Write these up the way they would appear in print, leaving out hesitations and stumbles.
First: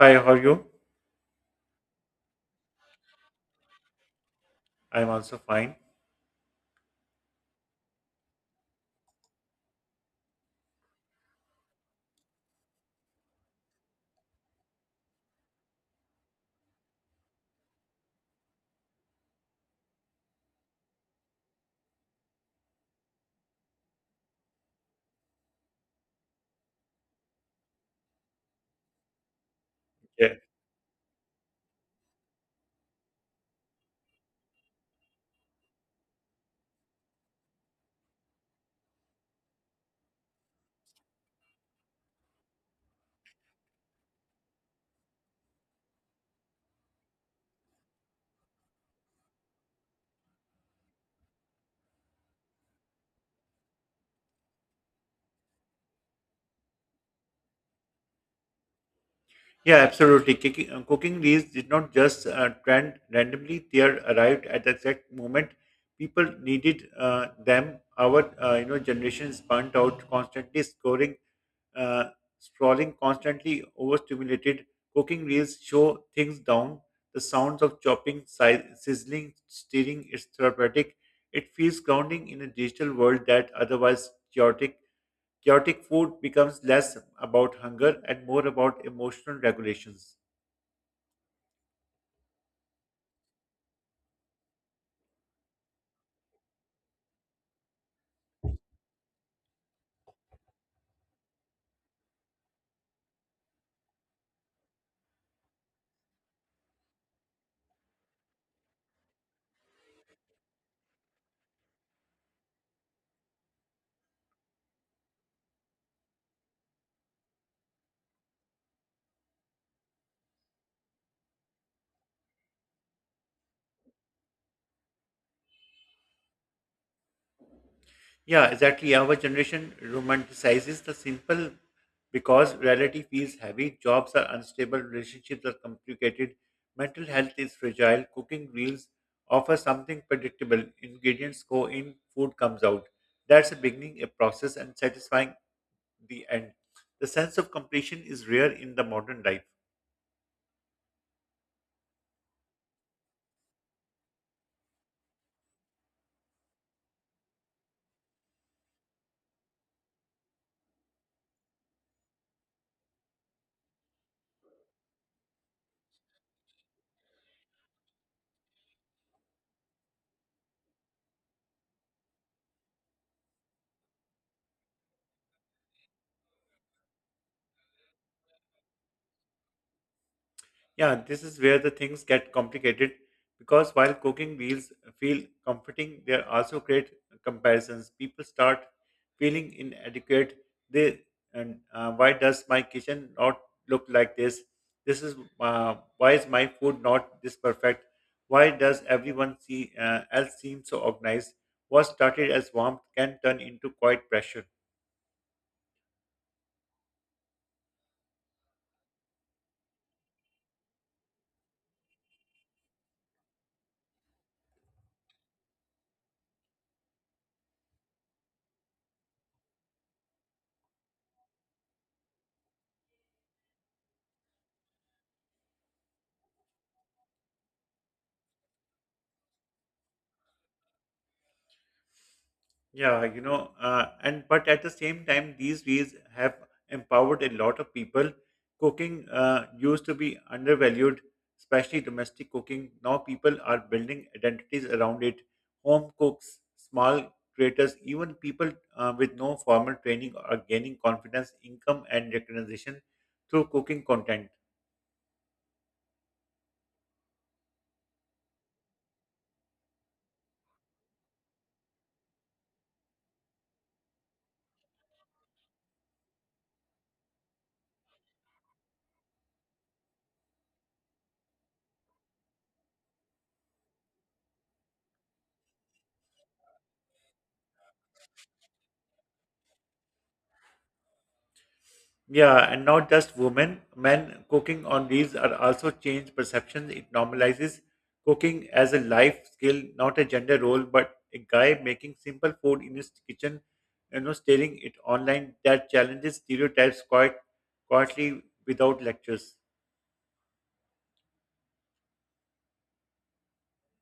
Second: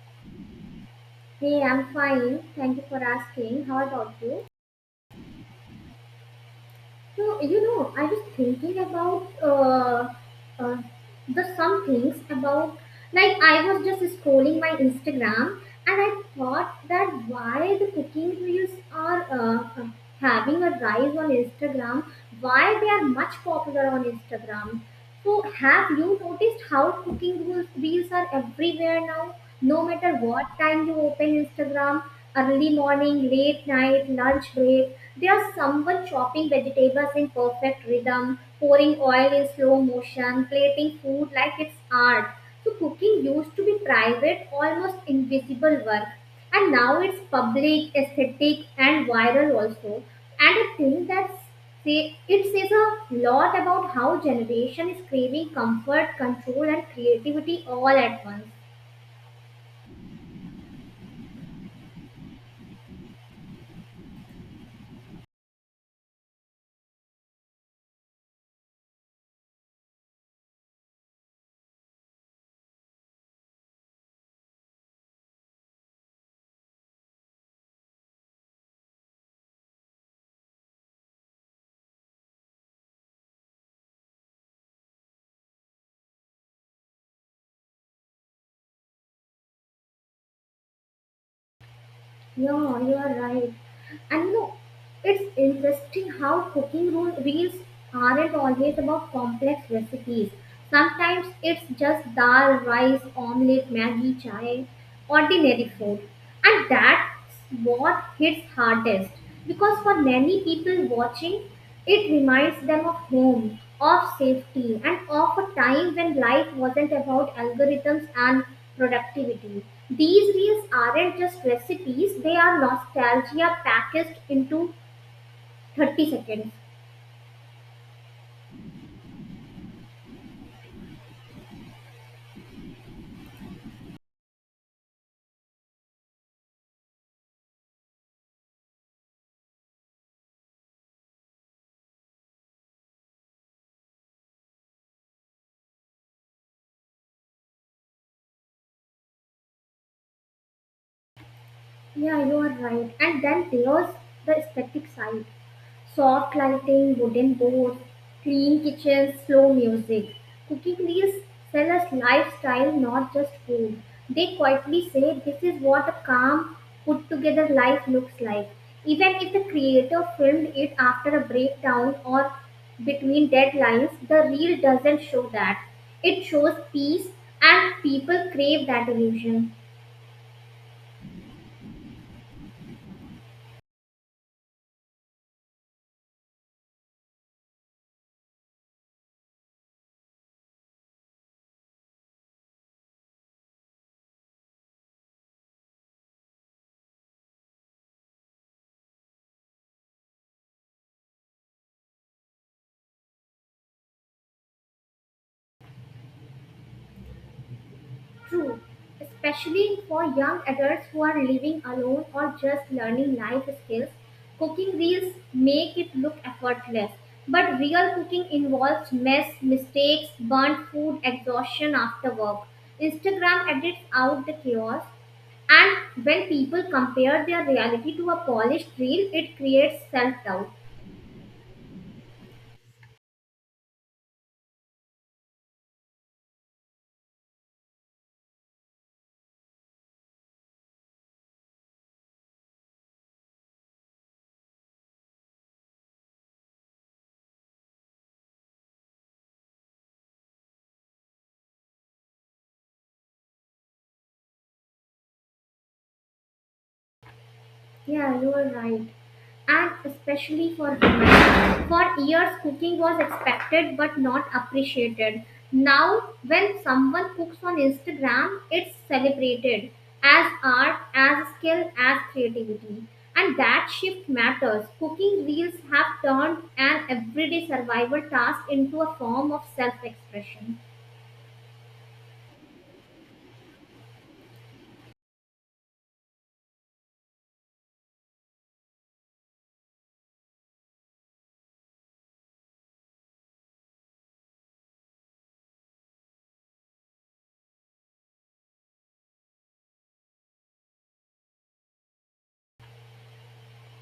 Hi, how are you? Hey, I'm fine. Thank you for asking. How about you? I'm also fine. So, I was thinking about uh, the some things about like I was just scrolling my Instagram, and I thought that why the cooking reels are having a rise on Instagram, why they are much popular on Instagram. So, have you noticed how cooking reels are everywhere now? No matter Yeah, what time you open Instagram, early morning, late night, lunch break, they are someone chopping vegetables in perfect rhythm, pouring oil in slow motion, plating food like it's art. So cooking used to be private, almost invisible work, and now it's public, aesthetic, and viral also. And I think that say it says a lot about how generation is craving comfort, control, and creativity all at once. yeah, absolutely. Cooking, cooking reels did not just trend randomly; they are arrived at the exact moment people needed them. Our generation is burnt out, constantly scoring, uh, scrolling, constantly overstimulated. Cooking reels show things down. The sounds of chopping, sizzling, stirring is therapeutic. It feels grounding in a digital world that otherwise chaotic. Chaotic food becomes less about hunger and more about emotional regulations. Yeah, you are right. And no, it's interesting how cooking rule reels aren't always about complex recipes. Sometimes it's just dal, rice, omelette, maggi, chai, ordinary food. And that's what hits hardest. Because for many people watching, it reminds them of home, of safety, and of a time when life wasn't about algorithms and productivity. These reels aren't just recipes, they are nostalgia packaged into 30 seconds. Yeah, exactly. Our generation romanticizes the simple because reality feels heavy, jobs are unstable, relationships are complicated, mental health is fragile, cooking reels offer something predictable, ingredients go in, food comes out. That's a beginning, a process, and satisfying the end. The sense of completion is rare in the modern life. Yeah, you are right. And then there's the aesthetic side. Soft lighting, wooden doors, clean kitchens, slow music. Cooking reels sell us lifestyle, not just food. They quietly say this is what a calm, put together life looks like. Even if the creator filmed it after a breakdown or between deadlines, the reel doesn't show that. It shows peace, and people crave that illusion. Yeah, this is where the things get complicated because while cooking meals feel comforting, they also create comparisons. People start feeling inadequate. They and why does my kitchen not look like this? This is why is my food not this perfect? Why does everyone see else seem so organized? What started as warmth can turn into quite pressure. True, especially for young adults who are living alone or just learning life skills, cooking reels make it look effortless. But real cooking involves mess, mistakes, burnt food, exhaustion after work. Instagram edits out the chaos, and when people compare their reality to a polished reel, it creates self doubt. Yeah, you know, and but at the same time, these ways have empowered a lot of people. Cooking used to be undervalued, especially domestic cooking. Now people are building identities around it. Home cooks, small creators, even people with no formal training are gaining confidence, income, and recognition through cooking content. Yeah, you are right. And especially for women. For years, cooking was expected but not appreciated. Now, when someone cooks on Instagram, it's celebrated as art, as skill, as creativity. And that shift matters. Cooking reels have turned an everyday survival task into a form of self expression. Yeah, and not just women, men cooking on these are also change perceptions. It normalizes cooking as a life skill, not a gender role, but a guy making simple food in his kitchen, you know, staring it online that challenges stereotypes quite quietly without lectures.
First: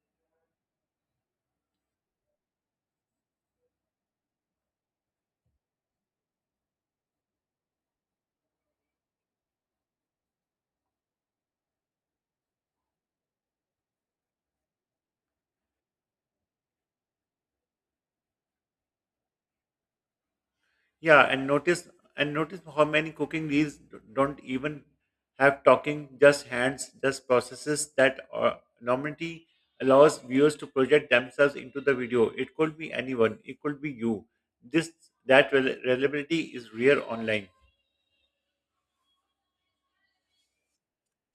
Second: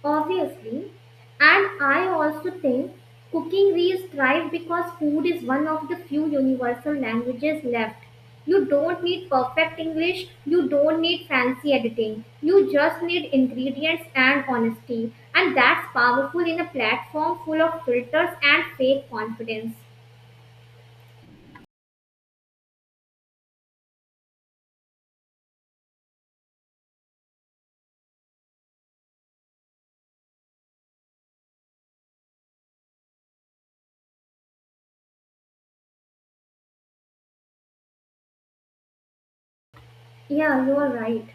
Obviously, and I also think cooking reels thrive because food is one of the few universal languages left. You don't need perfect English, you don't need fancy editing, you just need ingredients and honesty, and that's powerful in a platform full of filters and fake confidence. Yeah, and notice how many cooking reels don't even have talking, just hands, just processes that anonymity allows viewers to project themselves into the video. It could be anyone, it could be you. This that rel- reliability is rare online. Yeah, you're right.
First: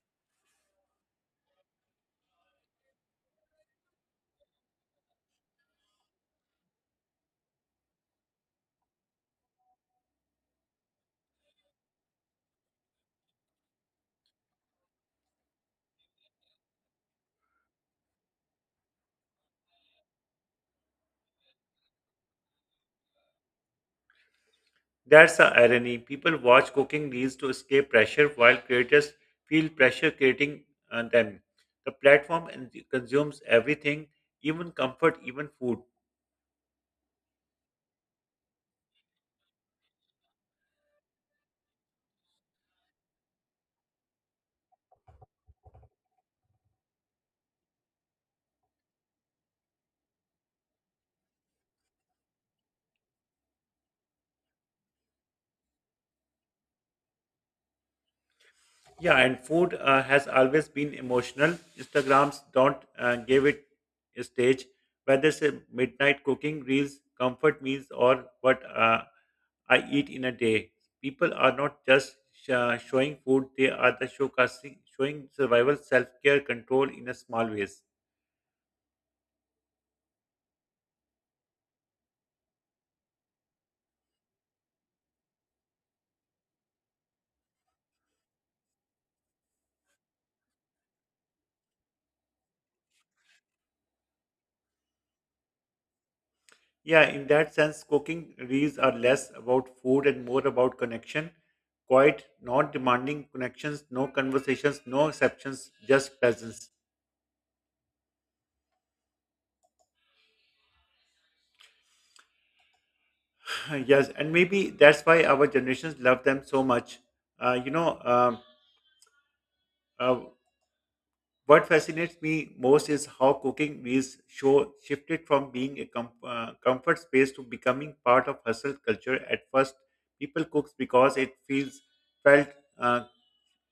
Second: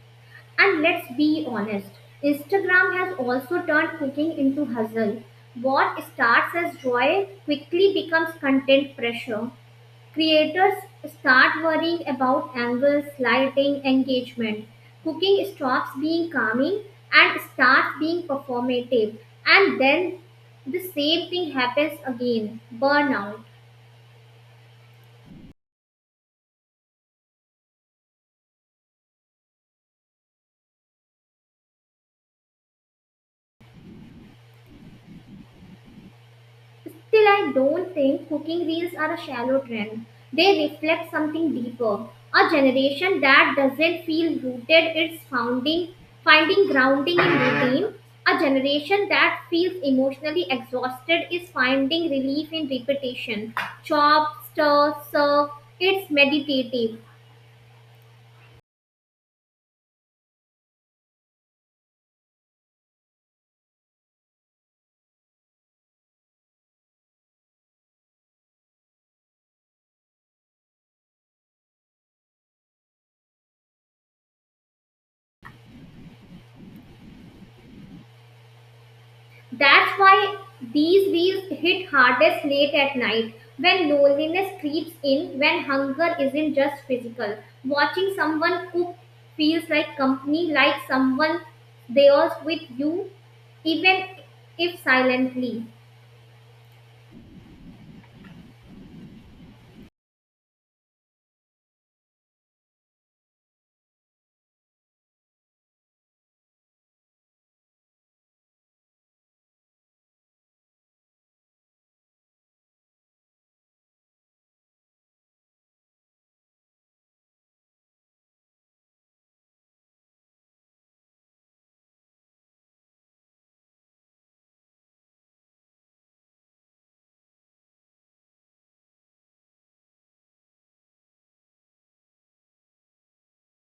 And let's be honest, Instagram has also turned cooking into hustle. What starts as joy quickly becomes content pressure. Creators start worrying about angles, lighting, engagement. Cooking stops being calming and starts being performative. And then the same thing happens again burnout. That's the irony. People watch cooking reels to escape pressure, while creators feel pressure creating them. The platform and consumes everything, even comfort, even food. Still, I don't think cooking reels are a shallow trend. They reflect something deeper. A generation that doesn't feel rooted its founding, finding grounding in routine. A generation that feels emotionally exhausted is finding relief in repetition. Chop, stir, serve. It's meditative. Yeah, and food has always been emotional. Instagrams don't give it a stage. Whether it's a midnight cooking reels, comfort meals, or what I eat in a day, people are not just showing food; they are the showcasing, showing survival, self-care, control in a small ways. That's why these wheels hit hardest late at night when loneliness creeps in, when hunger isn't just physical. Watching someone cook feels like company, like someone there with you, even if silently. Yeah, in that sense, cooking reels are less about food and more about connection. Quite not demanding connections, no conversations, no exceptions, just presence. Yes, and maybe that's why our generations love them so much. Uh, you know, um, uh, what fascinates me most is how cooking meals show shifted from being a comfort space to becoming part of hustle culture. At first, people cooks because it feels felt uh,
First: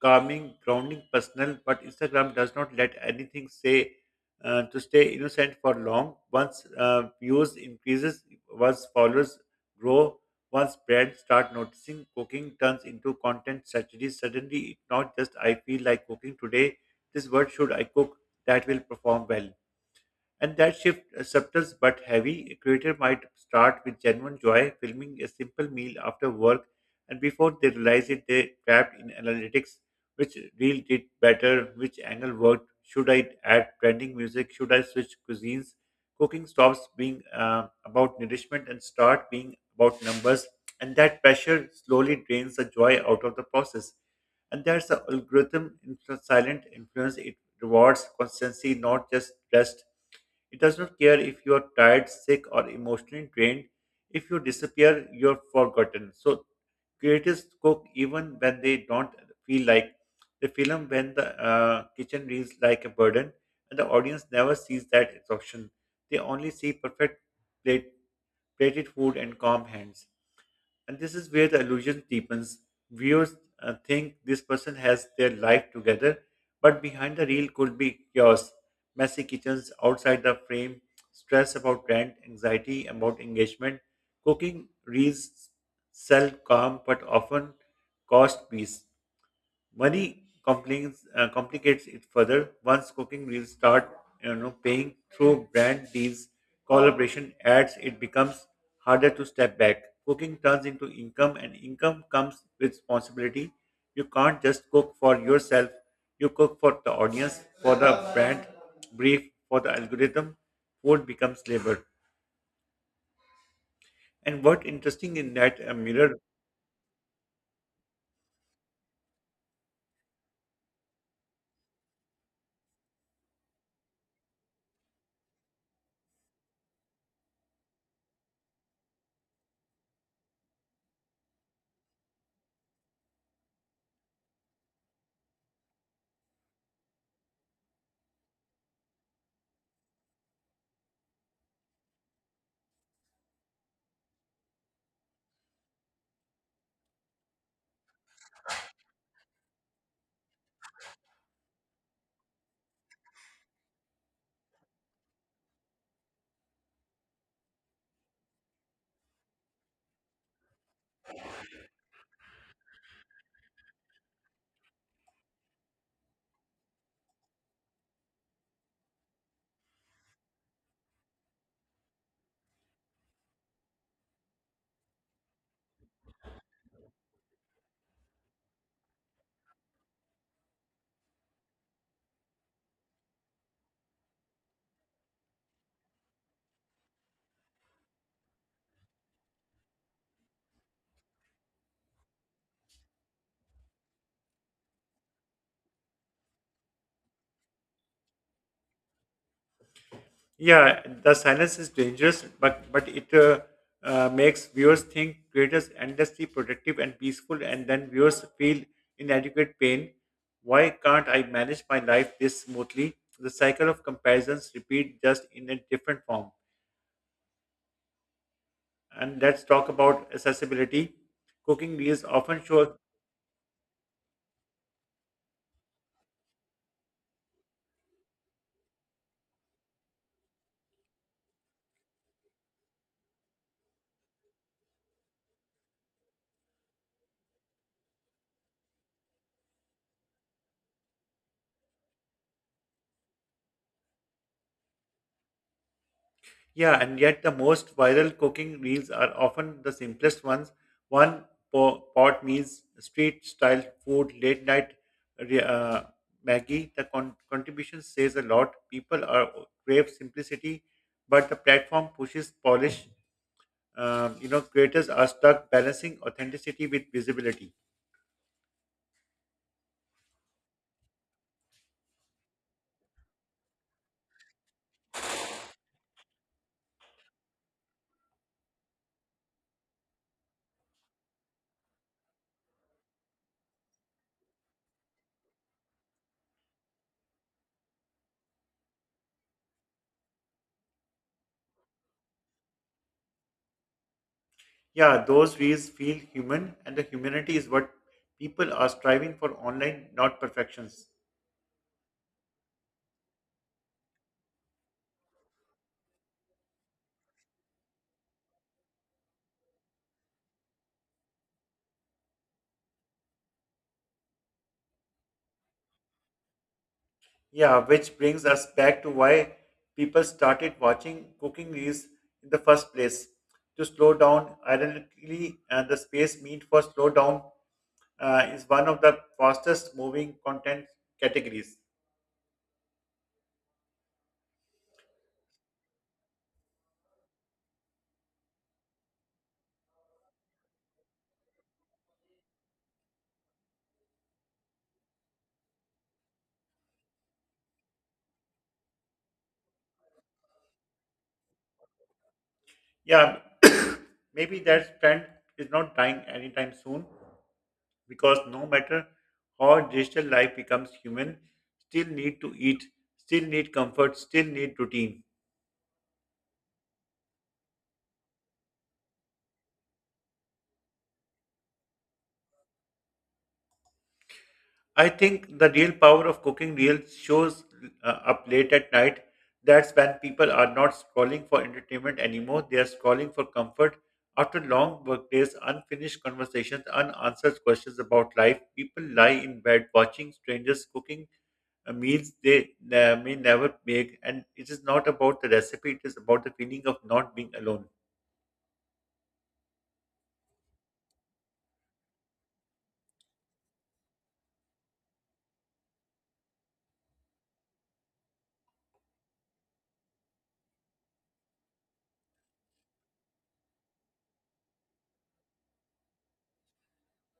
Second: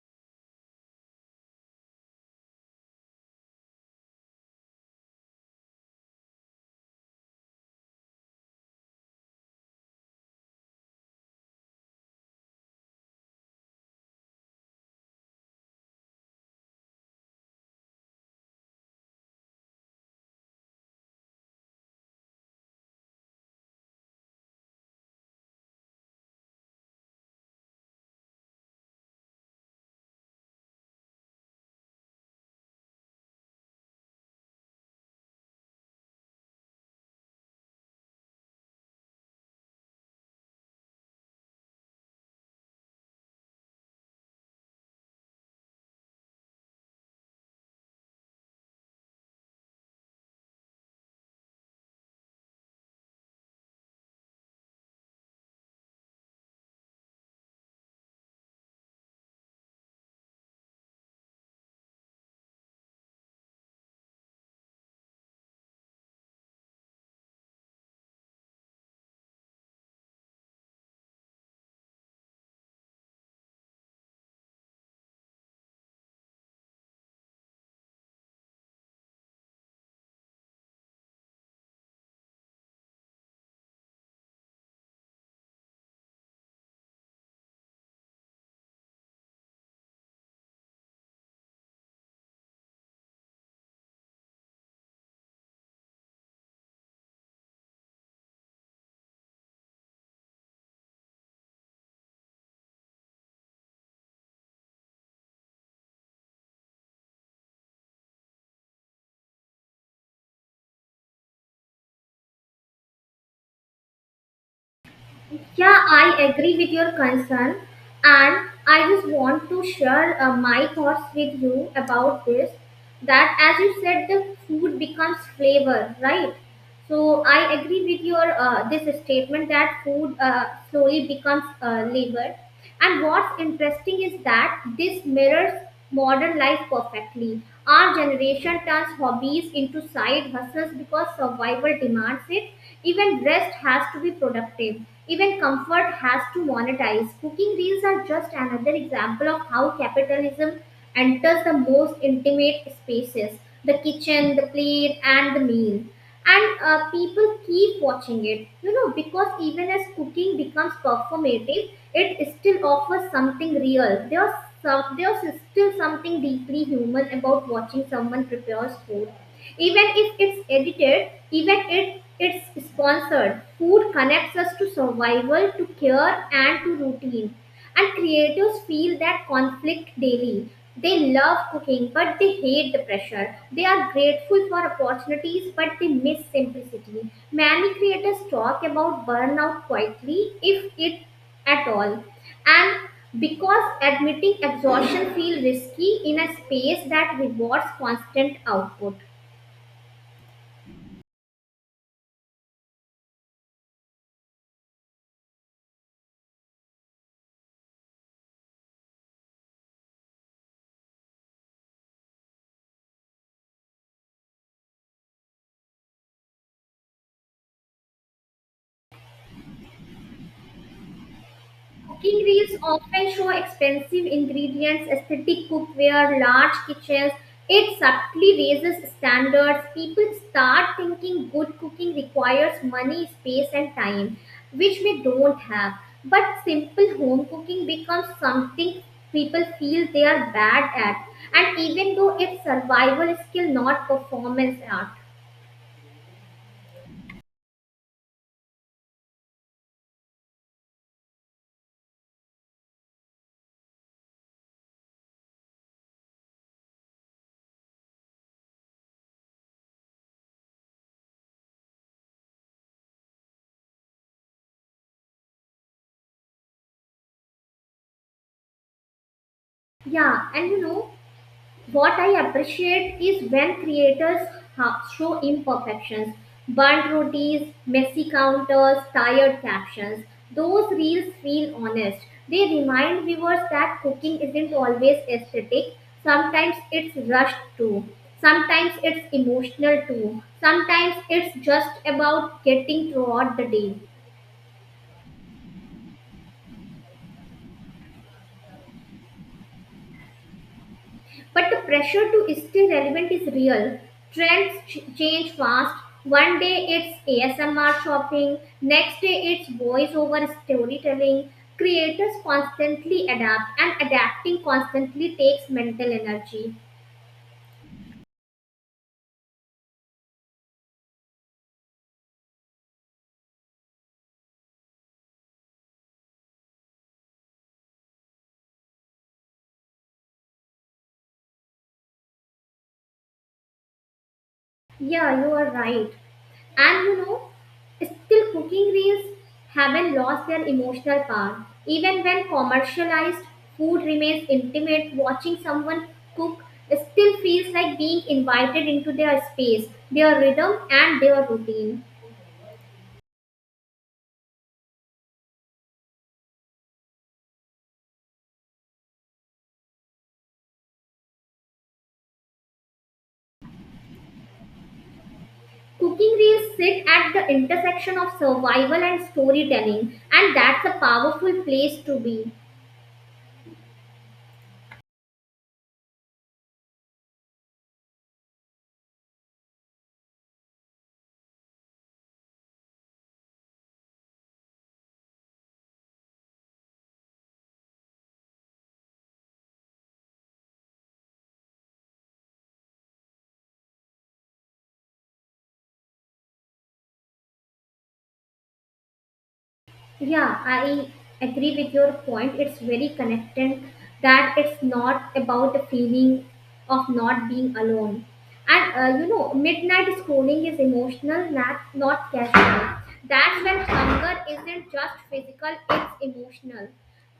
calming, grounding, personal. But Instagram does not let anything say to stay innocent for long. Once views increases, once followers grow, once brands start noticing, cooking turns into content strategy. Suddenly, it's not just I feel like cooking today this word should I cook that will perform well. And that shift, subtle but heavy, a creator might start with genuine joy, filming a simple meal after work, and before they realize it, they trapped in analytics which reel did better, which angle worked, should I add trending music, should I switch cuisines. Cooking stops being about nourishment and start being about numbers, and that pressure slowly drains the joy out of the process. And there's the silent influence. It rewards constancy, not just rest. It does not care if you are tired, sick, or emotionally drained. If you disappear, you're forgotten. So creators cook even when they don't feel like. They film when the kitchen reads like a burden and the audience never sees that exhaustion. They only see plate, plated food and calm hands. And this is where the illusion deepens. Viewers think this person has their life together, but behind the reel could be chaos, messy kitchens outside the frame, stress about rent, anxiety about engagement. Cooking reels sell calm but often cost peace. Money complicates it further. Once cooking reels start, you know, paying through brand deals, collaboration ads, it becomes harder to step back. Cooking turns into income, and income comes with responsibility. You can't just cook for yourself. You cook for the audience, for the brand brief, for the algorithm. Food becomes labor. And what interesting in that Yeah, mirror. I agree with your concern, and I just want to share my thoughts with you about this. That, as you said, the food becomes flavor, right? So I agree with your this statement that food slowly becomes labor. And what's interesting is that this mirrors modern life perfectly. Our generation turns hobbies into side hustles because survival demands it. Even rest has to be productive. Even comfort has to monetize. Cooking reels are just another example of how capitalism enters the most intimate spaces, the kitchen, the plate, and the meal. And people keep watching it, you know, because even as cooking becomes performative, it still offers something real. There's still something deeply human about watching someone prepares food, even if it's edited, even if it's sponsored. Food connects us to survival, to care, and to routine. And creatives feel that conflict daily. They love cooking, but they hate the pressure. They are grateful for opportunities, but they miss simplicity. Many creators talk about burnout quietly, if it at all. And because admitting exhaustion feels risky in a space that rewards constant output. Yeah, the silence is dangerous, but it makes viewers think creators endlessly productive and peaceful, and then viewers feel inadequate pain. Why can't I manage my life this smoothly? The cycle of comparisons repeat just in a different form. And let's talk about accessibility. Cooking reels Cooking often reels show. often show expensive ingredients, aesthetic cookware, large kitchens. It subtly raises standards. People start thinking good cooking requires money, space, and time, which we don't have. But simple home cooking becomes something people feel they are bad at, and even though it's survival skill, not performance art. Yeah, and yet the most viral cooking reels are often the simplest ones. One pot meals, street style food, late night re- uh, Maggie. The contribution says a lot. People are crave simplicity, but the platform pushes polish. Creators are stuck balancing authenticity with visibility. Yeah, and you know, what I appreciate is when creators show imperfections, burnt rotis, messy counters, tired captions. Those reels feel honest. They remind viewers that cooking isn't always aesthetic. Sometimes it's rushed too. Sometimes it's emotional too. Sometimes it's just about getting throughout the day. Yeah, those reels feel human, and the humanity is what people are striving for online, not perfections. But the pressure to stay relevant is real. Trends change fast. One day it's ASMR shopping, next day it's voiceover storytelling. Creators constantly adapt, and adapting constantly takes mental energy. Yeah, which brings us back to why people started watching cooking reels in the first place. To slow down, ironically, and the space meant for slow down is one of the fastest moving content categories. Yeah, you are right. And you know, still cooking reels haven't lost their emotional power. Even when commercialized, food remains intimate. Watching someone cook still feels like being invited into their space, their rhythm, and their routine. Yeah, maybe that trend is not dying anytime soon because no matter how digital life becomes human, still need to eat, still need comfort, still need routine. Cooking reels sit at the intersection of survival and storytelling, and that's a powerful place to be. I think the real power of cooking real shows up late at night. That's when people are not scrolling for entertainment anymore. They are scrolling for comfort. After long workdays, unfinished conversations, unanswered questions about life, people lie in bed watching strangers cooking meals they may never make. And it is not about the recipe, it is about the feeling of not being alone. Yeah, I agree with your point. It's very connected that it's not about the feeling of not being alone. And you know, midnight scrolling is emotional, not casual. That's when hunger isn't just physical, it's emotional.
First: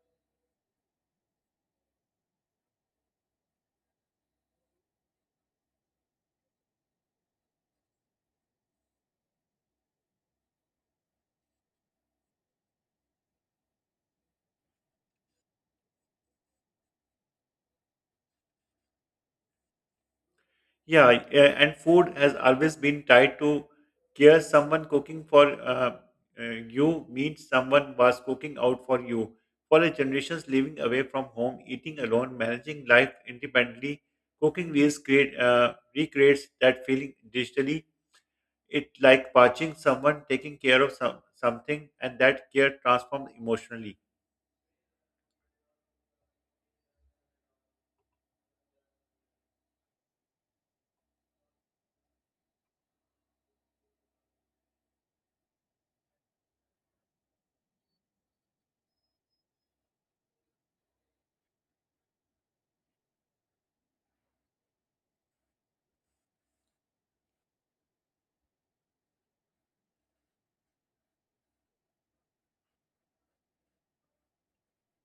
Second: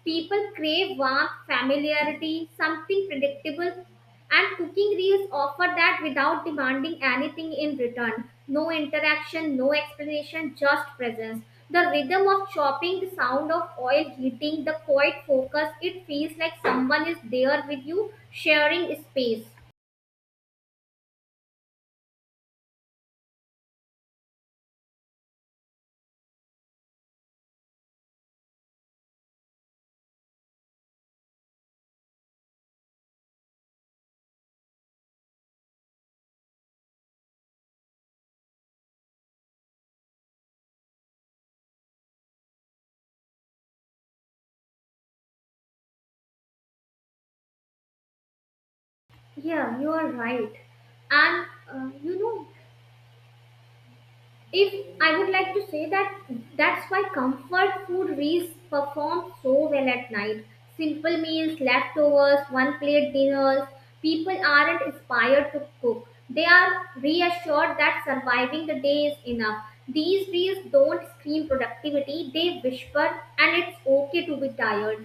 People crave warmth, familiarity, something predictable, and cooking reels offer that without demanding anything in return. No interaction, no explanation, just presence. The rhythm of chopping, the sound of oil heating, the quiet focus, it feels like someone is there with you, sharing space. Yeah, and food has always been tied to care. Someone cooking for you means someone was cooking out for you. For a generations living away from home, eating alone, managing life independently, cooking reels create, recreates that feeling digitally. It like watching someone taking care of some, something, and that care transforms emotionally. Yeah, you are right. And you know, if I would like to say that that's why comfort food reels perform so well at night, simple meals, leftovers, one plate dinners. People aren't inspired to cook, they are reassured that surviving the day is enough. These reels don't scream productivity, they whisper, and it's okay to be tired.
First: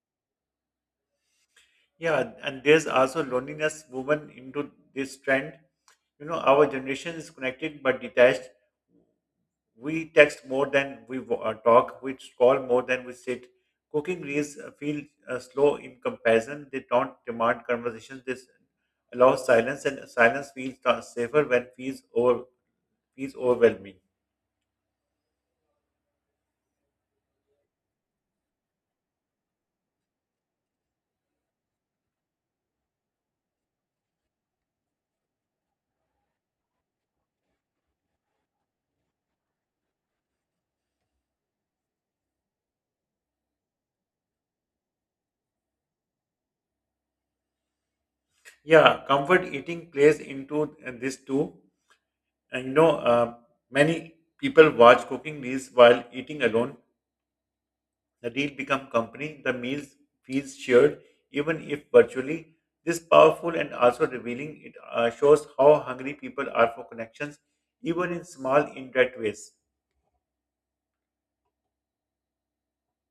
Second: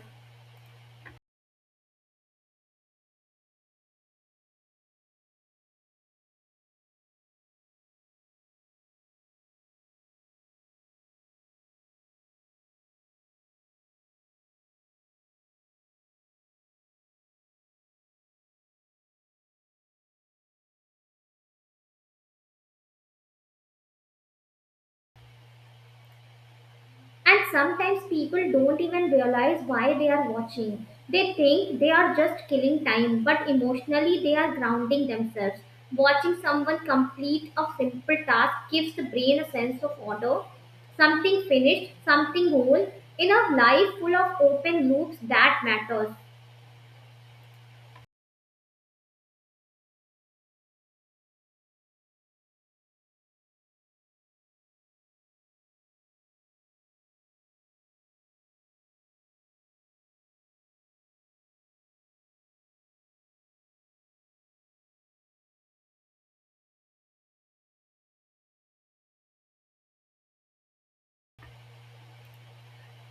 Yeah, and there's also loneliness woven into this trend, you know, our generation is connected but detached. We text more than we talk. We call more than we sit. Cooking reels feel slow in comparison. They don't demand conversation. This allows silence, and silence feels safer when feels overwhelming. And sometimes people don't even realize why they are watching. They think they are just killing time, but emotionally they are grounding themselves. Watching someone complete a simple task gives the brain a sense of order, something finished, something whole, in a life full of open loops that matters. Yeah, comfort eating plays into this too. And you know, many people watch cooking reels while eating alone. The deal become company, the meals fees shared, even if virtually. This powerful and also revealing, it shows how hungry people are for connections, even in small indirect ways.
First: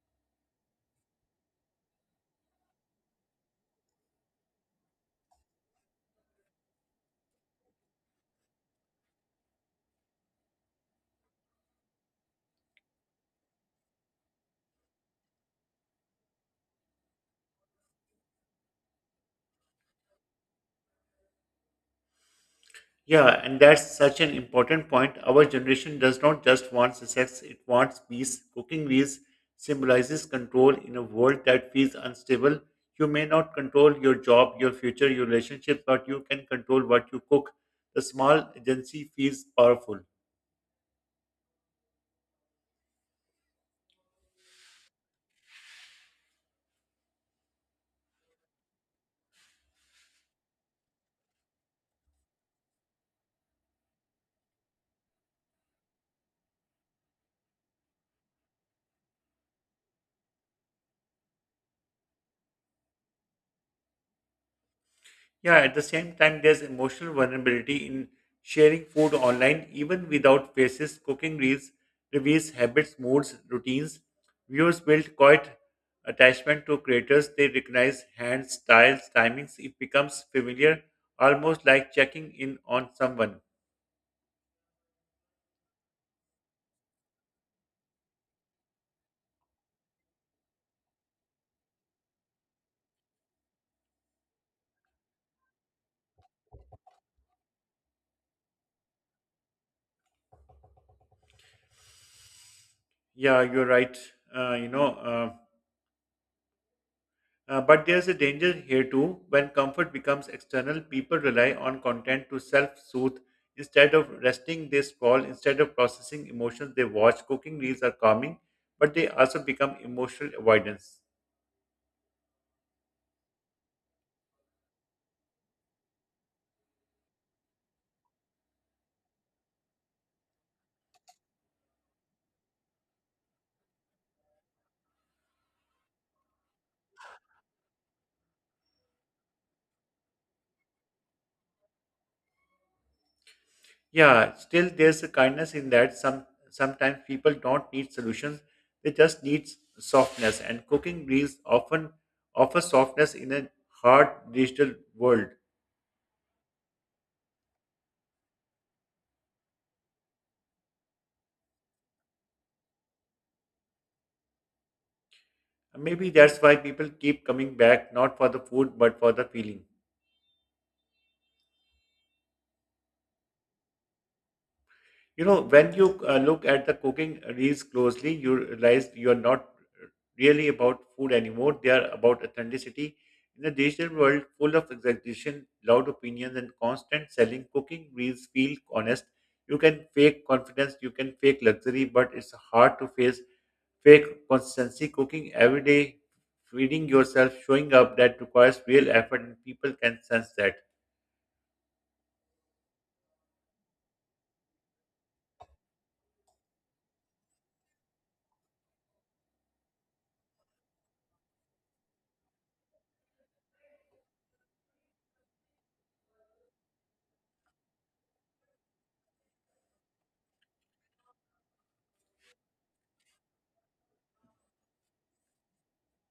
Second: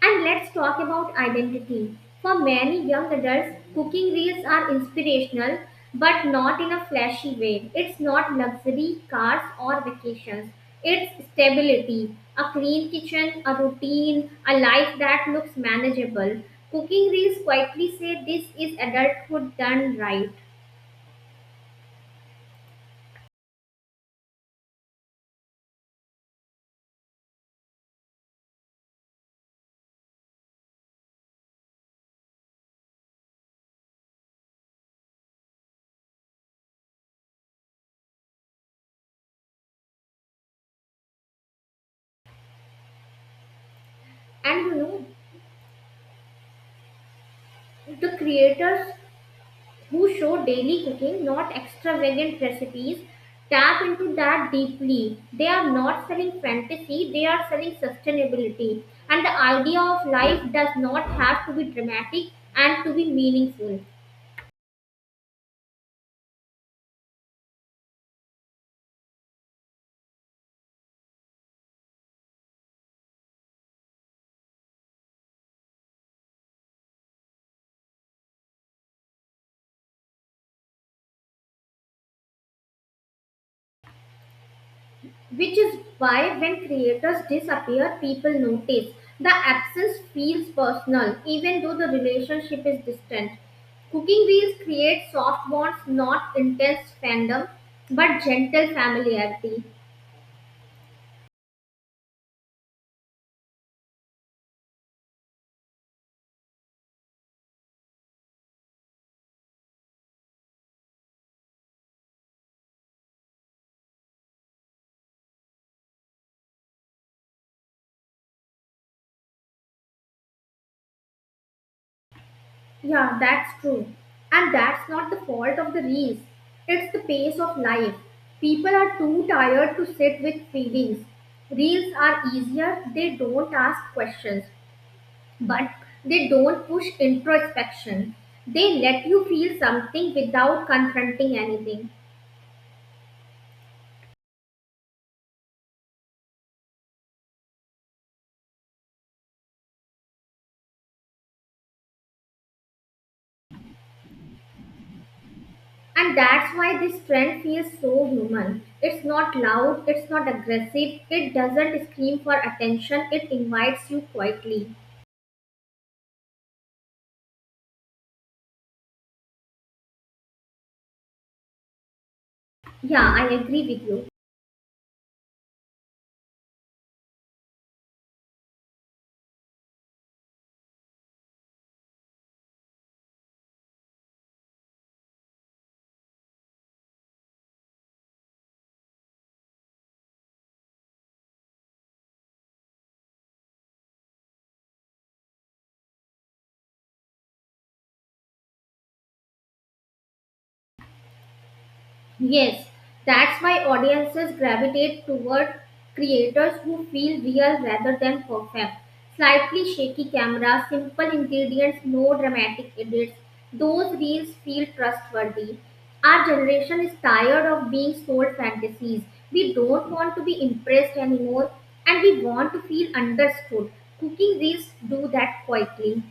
And let's talk about identity. For many young adults, cooking reels are inspirational, but not in a flashy way. It's not luxury, cars, or vacations. It's stability, a clean kitchen, a routine, a life that looks manageable. Cooking reels quietly say this is adulthood done right. Yeah, and that's such an important point. Our generation does not just want success, it wants peace. Cooking peace symbolizes control in a world that feels unstable. You may not control your job, your future, your relationship, but you can control what you cook. The small agency feels powerful. And you know, the creators who show daily cooking, not extravagant recipes. Tap into that deeply. They are not selling fantasy, they are selling sustainability. And the idea of life does not have to be dramatic and to be meaningful. Yeah, at the same time, there's emotional vulnerability in sharing food online, even without faces. Cooking reels reveals habits, moods, routines. Viewers build quite attachment to creators. They recognize hands, styles, timings. It becomes familiar, almost like checking in on someone. Which is why when creators disappear, people notice. The absence feels personal, even though the relationship is distant. Cooking wheels create soft bonds, not intense fandom, but gentle familiarity. Yeah, you're right. Uh, you know. Uh, but there's a danger here too. When comfort becomes external, people rely on content to self soothe. Instead of resting, they scroll. Instead of processing emotions, they watch. Cooking reels are calming, but they also become emotional avoidance. Yeah, that's true. And that's not the fault of the reels. It's the pace of life. People are too tired to sit with feelings. Reels are easier, they don't ask questions, but they don't push introspection. They let you feel something without confronting anything. Yeah, still there's a kindness in that. Sometimes people don't need solutions, they just need softness. And cooking reels often offer softness in a hard digital world. And that's why this trend feels so human. It's not loud, it's not aggressive, it doesn't scream for attention, it invites you quietly. Maybe that's why people keep coming back, not for the food, but for the feeling. Yeah, I agree with you. You know, when you look at the cooking reels closely, you realize you are not really about food anymore. They are about authenticity. In a digital world full of exaggeration, loud opinions, and constant selling, cooking reels feel honest. You can fake confidence, you can fake luxury, but it's hard to face fake consistency. Cooking every day, feeding yourself, showing up, that requires real effort, and people can sense that. Yes, that's why audiences gravitate toward creators who feel real rather than perfect. Slightly shaky camera, simple ingredients, no dramatic edits. Those reels feel trustworthy. Our generation is tired of being sold fantasies. We don't want to be impressed anymore, and we want to feel understood. Cooking reels do that quietly.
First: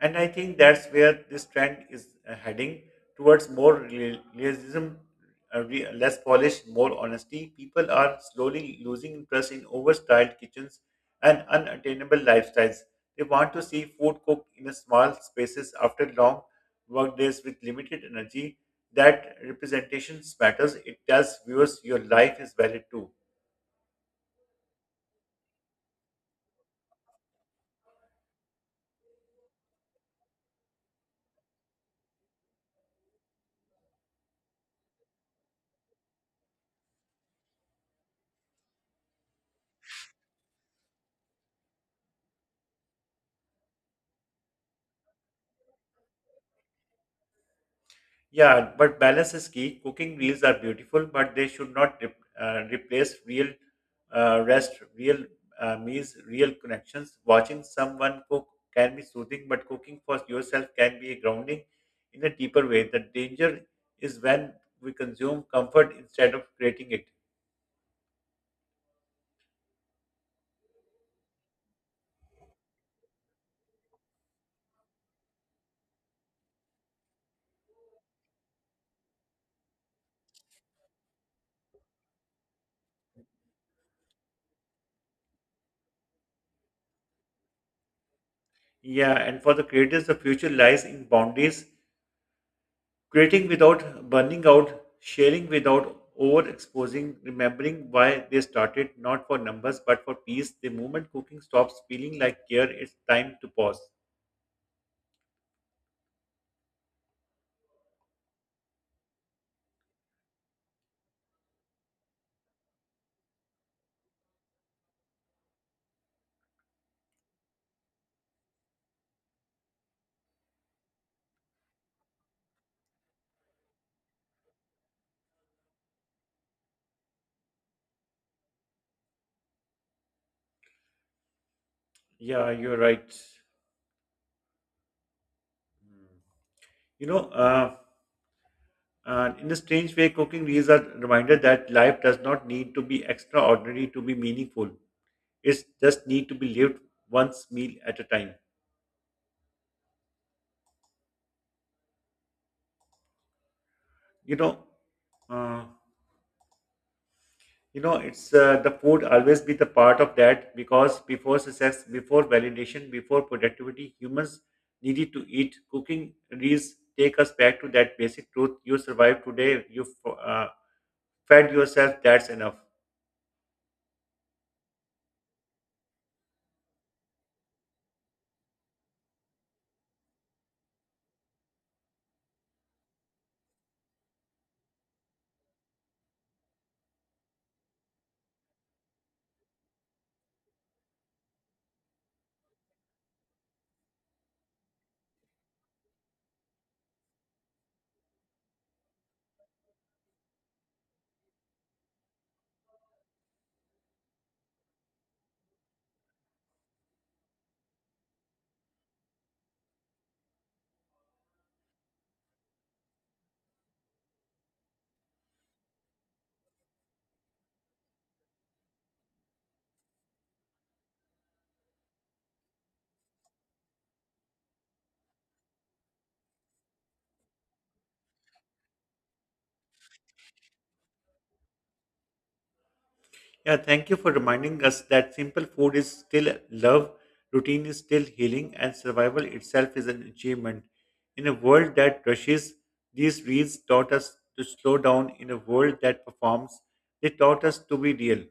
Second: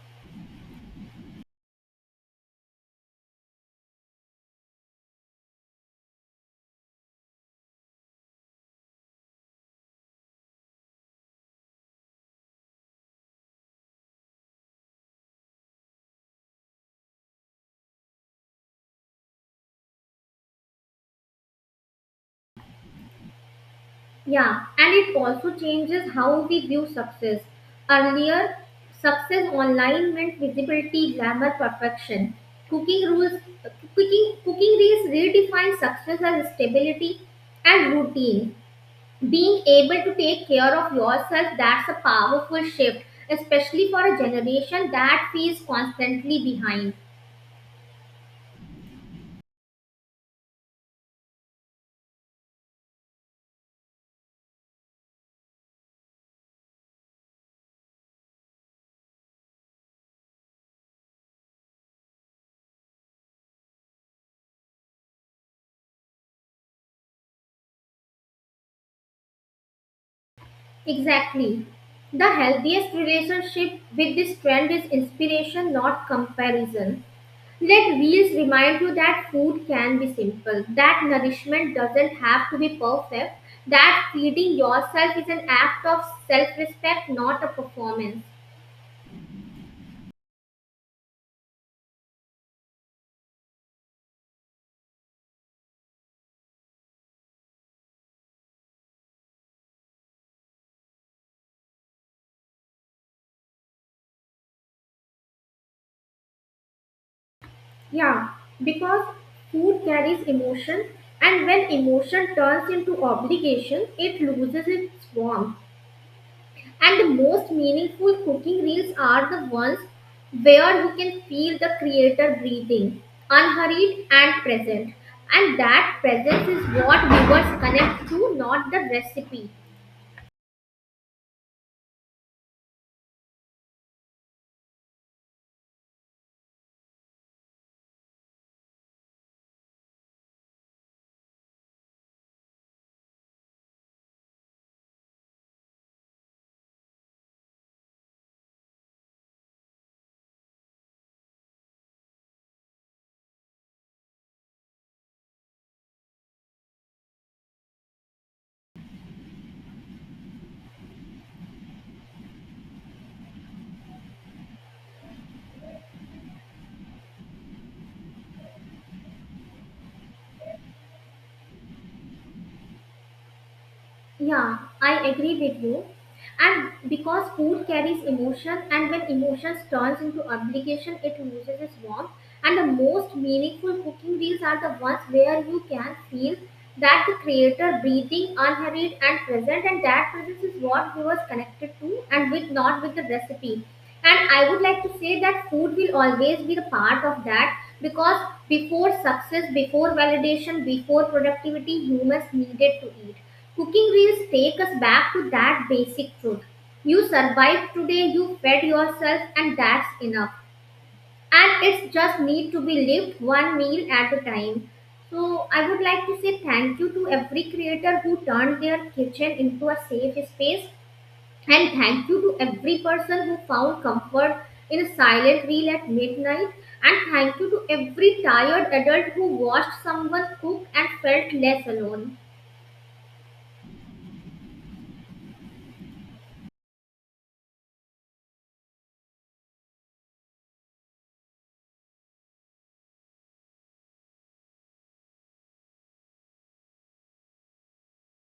And I think that's where this trend is heading towards more realism, less polish, more honesty. People are slowly losing interest in overstyled kitchens and unattainable lifestyles. They want to see food cooked in a small spaces after long work days with limited energy. That representation matters. It tells viewers your life is valid too. Yeah, and it also changes how we view success. Earlier, success online meant visibility, glamour, perfection. Cooking rules, cooking reels redefine success as stability and routine. Being able to take care of yourself, that's a powerful shift, especially for a generation that feels constantly behind. Yeah, but balance is key. Cooking meals are beautiful, but they should not replace real rest, real meals, real connections. Watching someone cook can be soothing, but cooking for yourself can be grounding in a deeper way. The danger is when we consume comfort instead of creating it. Exactly. The healthiest relationship with this trend is inspiration, not comparison. Let wheels remind you that food can be simple, that nourishment doesn't have to be perfect, that feeding yourself is an act of self respect, not a performance. Yeah, and for the creators, the future lies in boundaries. Creating without burning out, sharing without overexposing, remembering why they started, not for numbers but for peace. The moment cooking stops feeling like care, it's time to pause. Yeah, because food carries emotion, and when emotion turns into obligation, it loses its warmth. And the most meaningful cooking reels are the ones where you can feel the creator breathing, unhurried and present. And that presence is what viewers connect to, not the recipe. Yeah, you're right. Hmm. You know, uh, in a strange way, cooking is a reminder that life does not need to be extraordinary to be meaningful. It's just need to be lived once meal at a time. You know, uh, you know, it's the food always be the part of that because before success, before validation, before productivity, humans needed to eat, cooking these take us back to that basic truth. You survive today, you uh, fed yourself, that's enough. Yeah, I agree with you. And because food carries emotion, and when emotions turns into obligation, it loses its warmth. And the most meaningful cooking reels are the ones where you can feel that the creator breathing unhurried and present, and that presence is what viewers connected to, and with not with the recipe. And I would like to say that food will always be the part of that because before success, before validation, before productivity, humans needed to eat. Cooking reels take us back to that basic truth. You survived today, you fed yourself, and that's enough. And it's just need to be lived one meal at a time. So I would like to say thank you to every creator who turned their kitchen into a safe space. And thank you to every person who found comfort in a silent reel at midnight. And thank you to every tired adult who watched someone cook and felt less alone. Yeah, thank you for reminding us that simple food is still love, routine is still healing, and survival itself is an achievement. In a world that rushes, these reads taught us to slow down. In a world that performs, they taught us to be real.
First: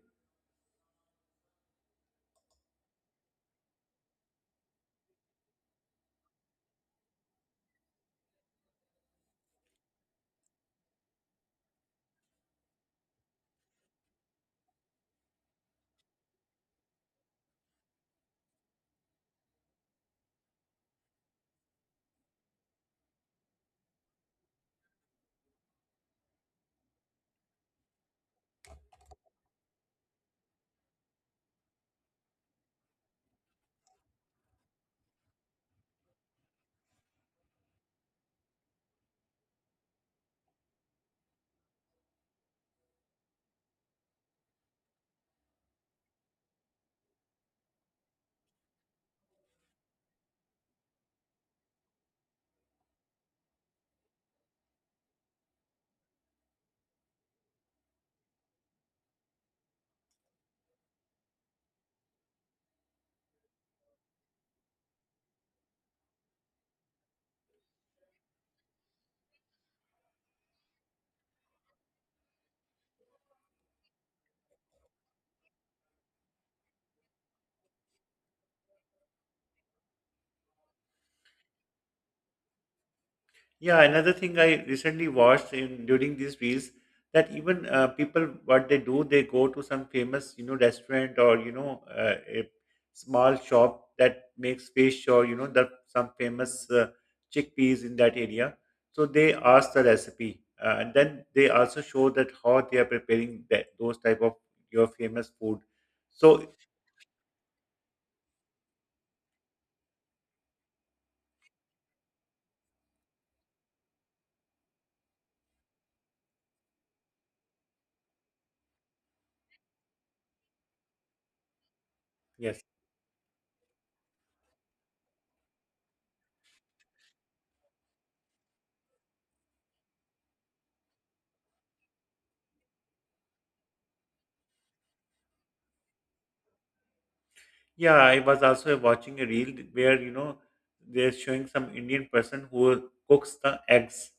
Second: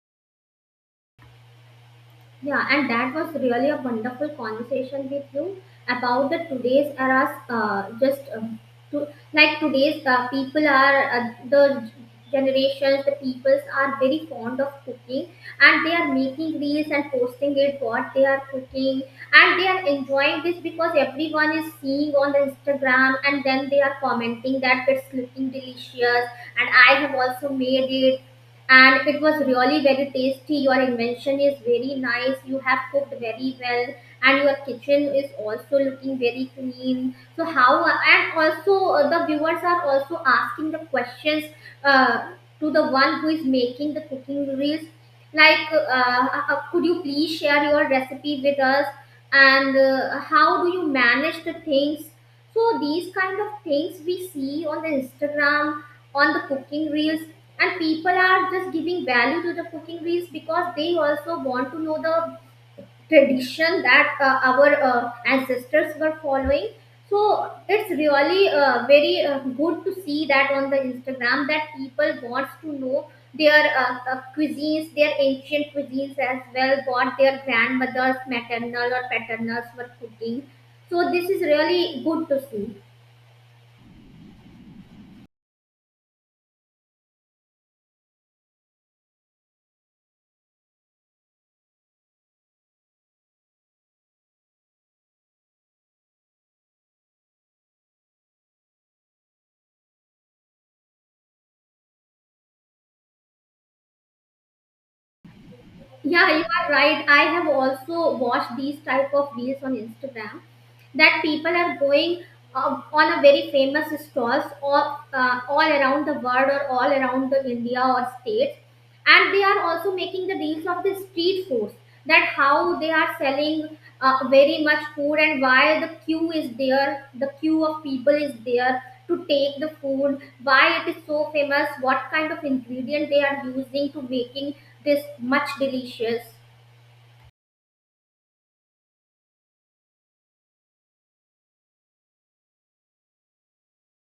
Yeah, and that was really a wonderful conversation with you about the today's eras. Just to, like today's people are the generations, the peoples are very fond of cooking, and they are making reels and posting it what they are cooking, and they are enjoying this because everyone is seeing on the Instagram, and then they are commenting that it's looking delicious, and I have also made it and it was really very tasty. Your invention is very nice. You have cooked very well and your kitchen is also looking very clean, so how? And also the viewers are also asking the questions uh, to the one who is making the cooking reels, like uh, could you please share your recipe with us, and how do you manage the things? So these kind of things we see on the Instagram, on the cooking reels, and people are just giving value to the cooking reels because they also want to know the tradition that our ancestors were following. So it's really very good to see that on the Instagram that people wants to know their cuisines, their ancient cuisines as well, what their grandmothers, maternal or paternals, were cooking. So this is really good to see. Yeah, another thing I recently watched in during these reels, that even people what they do, they go to some famous, you know, restaurant, or you know, a small shop that makes fish, or you know the some famous chickpeas in that area. So they ask the recipe, and then they also show that how they are preparing that those type of your famous food. Yeah, you So are right, I have also watched these type of reels on Instagram that people are going on a very famous stalls all around the world or all around the India or states. And they are also making the deals of the street foods, that yes. how they are selling very much food, and why the queue is there, the queue of people is there to take the food, why it is so famous, what kind of ingredient they are using to making this much delicious. Yeah, I was also watching a reel where, you know, they're showing some Indian person who cooks the eggs.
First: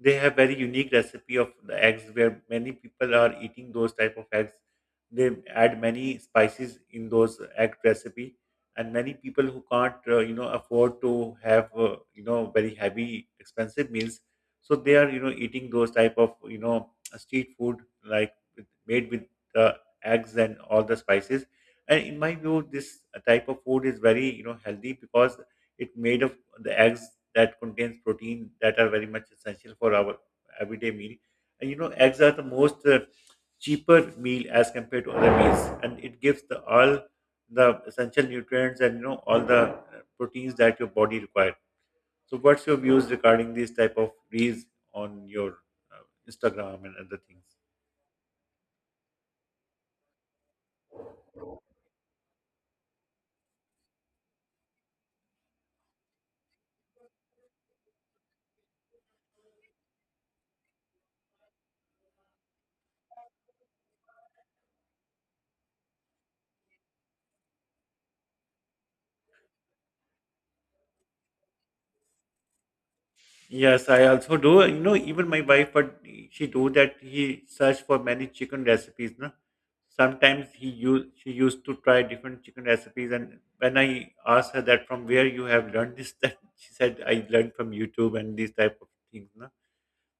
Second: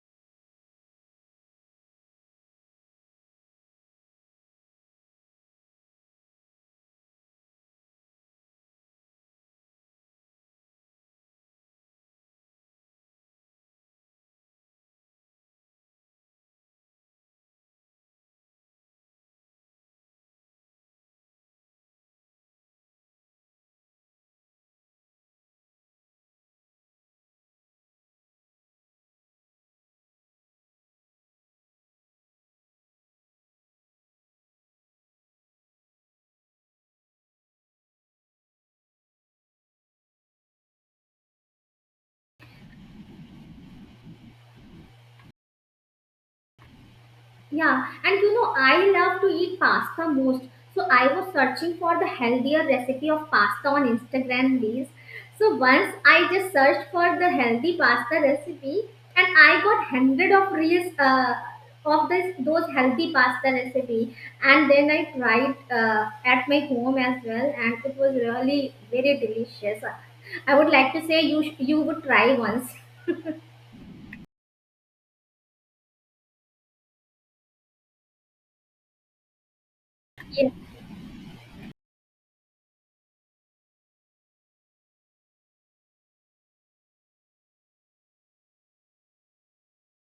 They have very unique recipe of the eggs where many people are eating those type of eggs. They add many spices in those egg recipe, and many people who can't, you know, afford to have, you know, very heavy expensive meals, so they are, you know, eating those type of, you know, street food, like with, made with the eggs and all the spices. And in my view, this type of food is very, you know, healthy because it made of the eggs that contains protein that are very much essential for our everyday meal. And you know, eggs are the most cheaper meal as compared to other meals, and it gives the all the essential nutrients, and you know all the proteins that your body requires. So, what's your views regarding these type of reels on your uh, Instagram and other things? Yeah, and you know, I love to eat pasta most. So I was searching for the healthier recipe of pasta on Instagram reels. So once I just searched for the healthy pasta recipe, and I got hundred of reels of this those healthy pasta recipe. And then I tried at my home as well, and it was really very delicious. I would like to say you you would try once. Yes, I also do. You know, even my wife, but she do that. He search for many chicken recipes. No, Yeah. sometimes he use she used to try different chicken recipes. And when I asked her that from where you have learned this, that she said I learned from YouTube and these type of things. No,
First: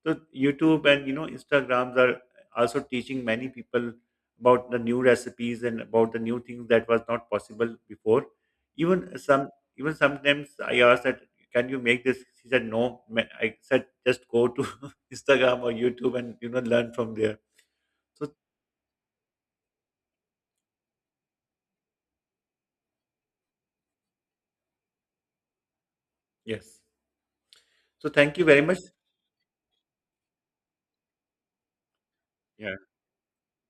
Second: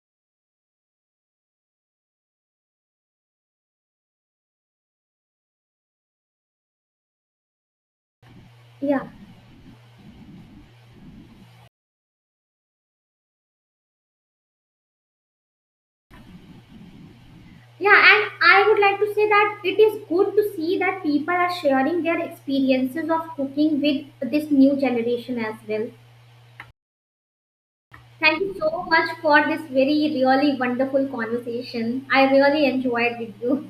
so YouTube and you know Instagrams are also teaching many people about the new recipes and about the new things that was not possible before. Yeah. Even some Even sometimes I asked that can you make this? She said no. Ma- I said just go to Instagram or YouTube and you know learn from there. Yeah, and So I would like to say that it is good to see that people are sharing their experiences of cooking with this new generation as well. yes. So thank Thank you you very much. so much for this very, really wonderful conversation. I really Yeah, enjoyed with you.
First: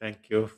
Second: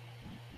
thank you.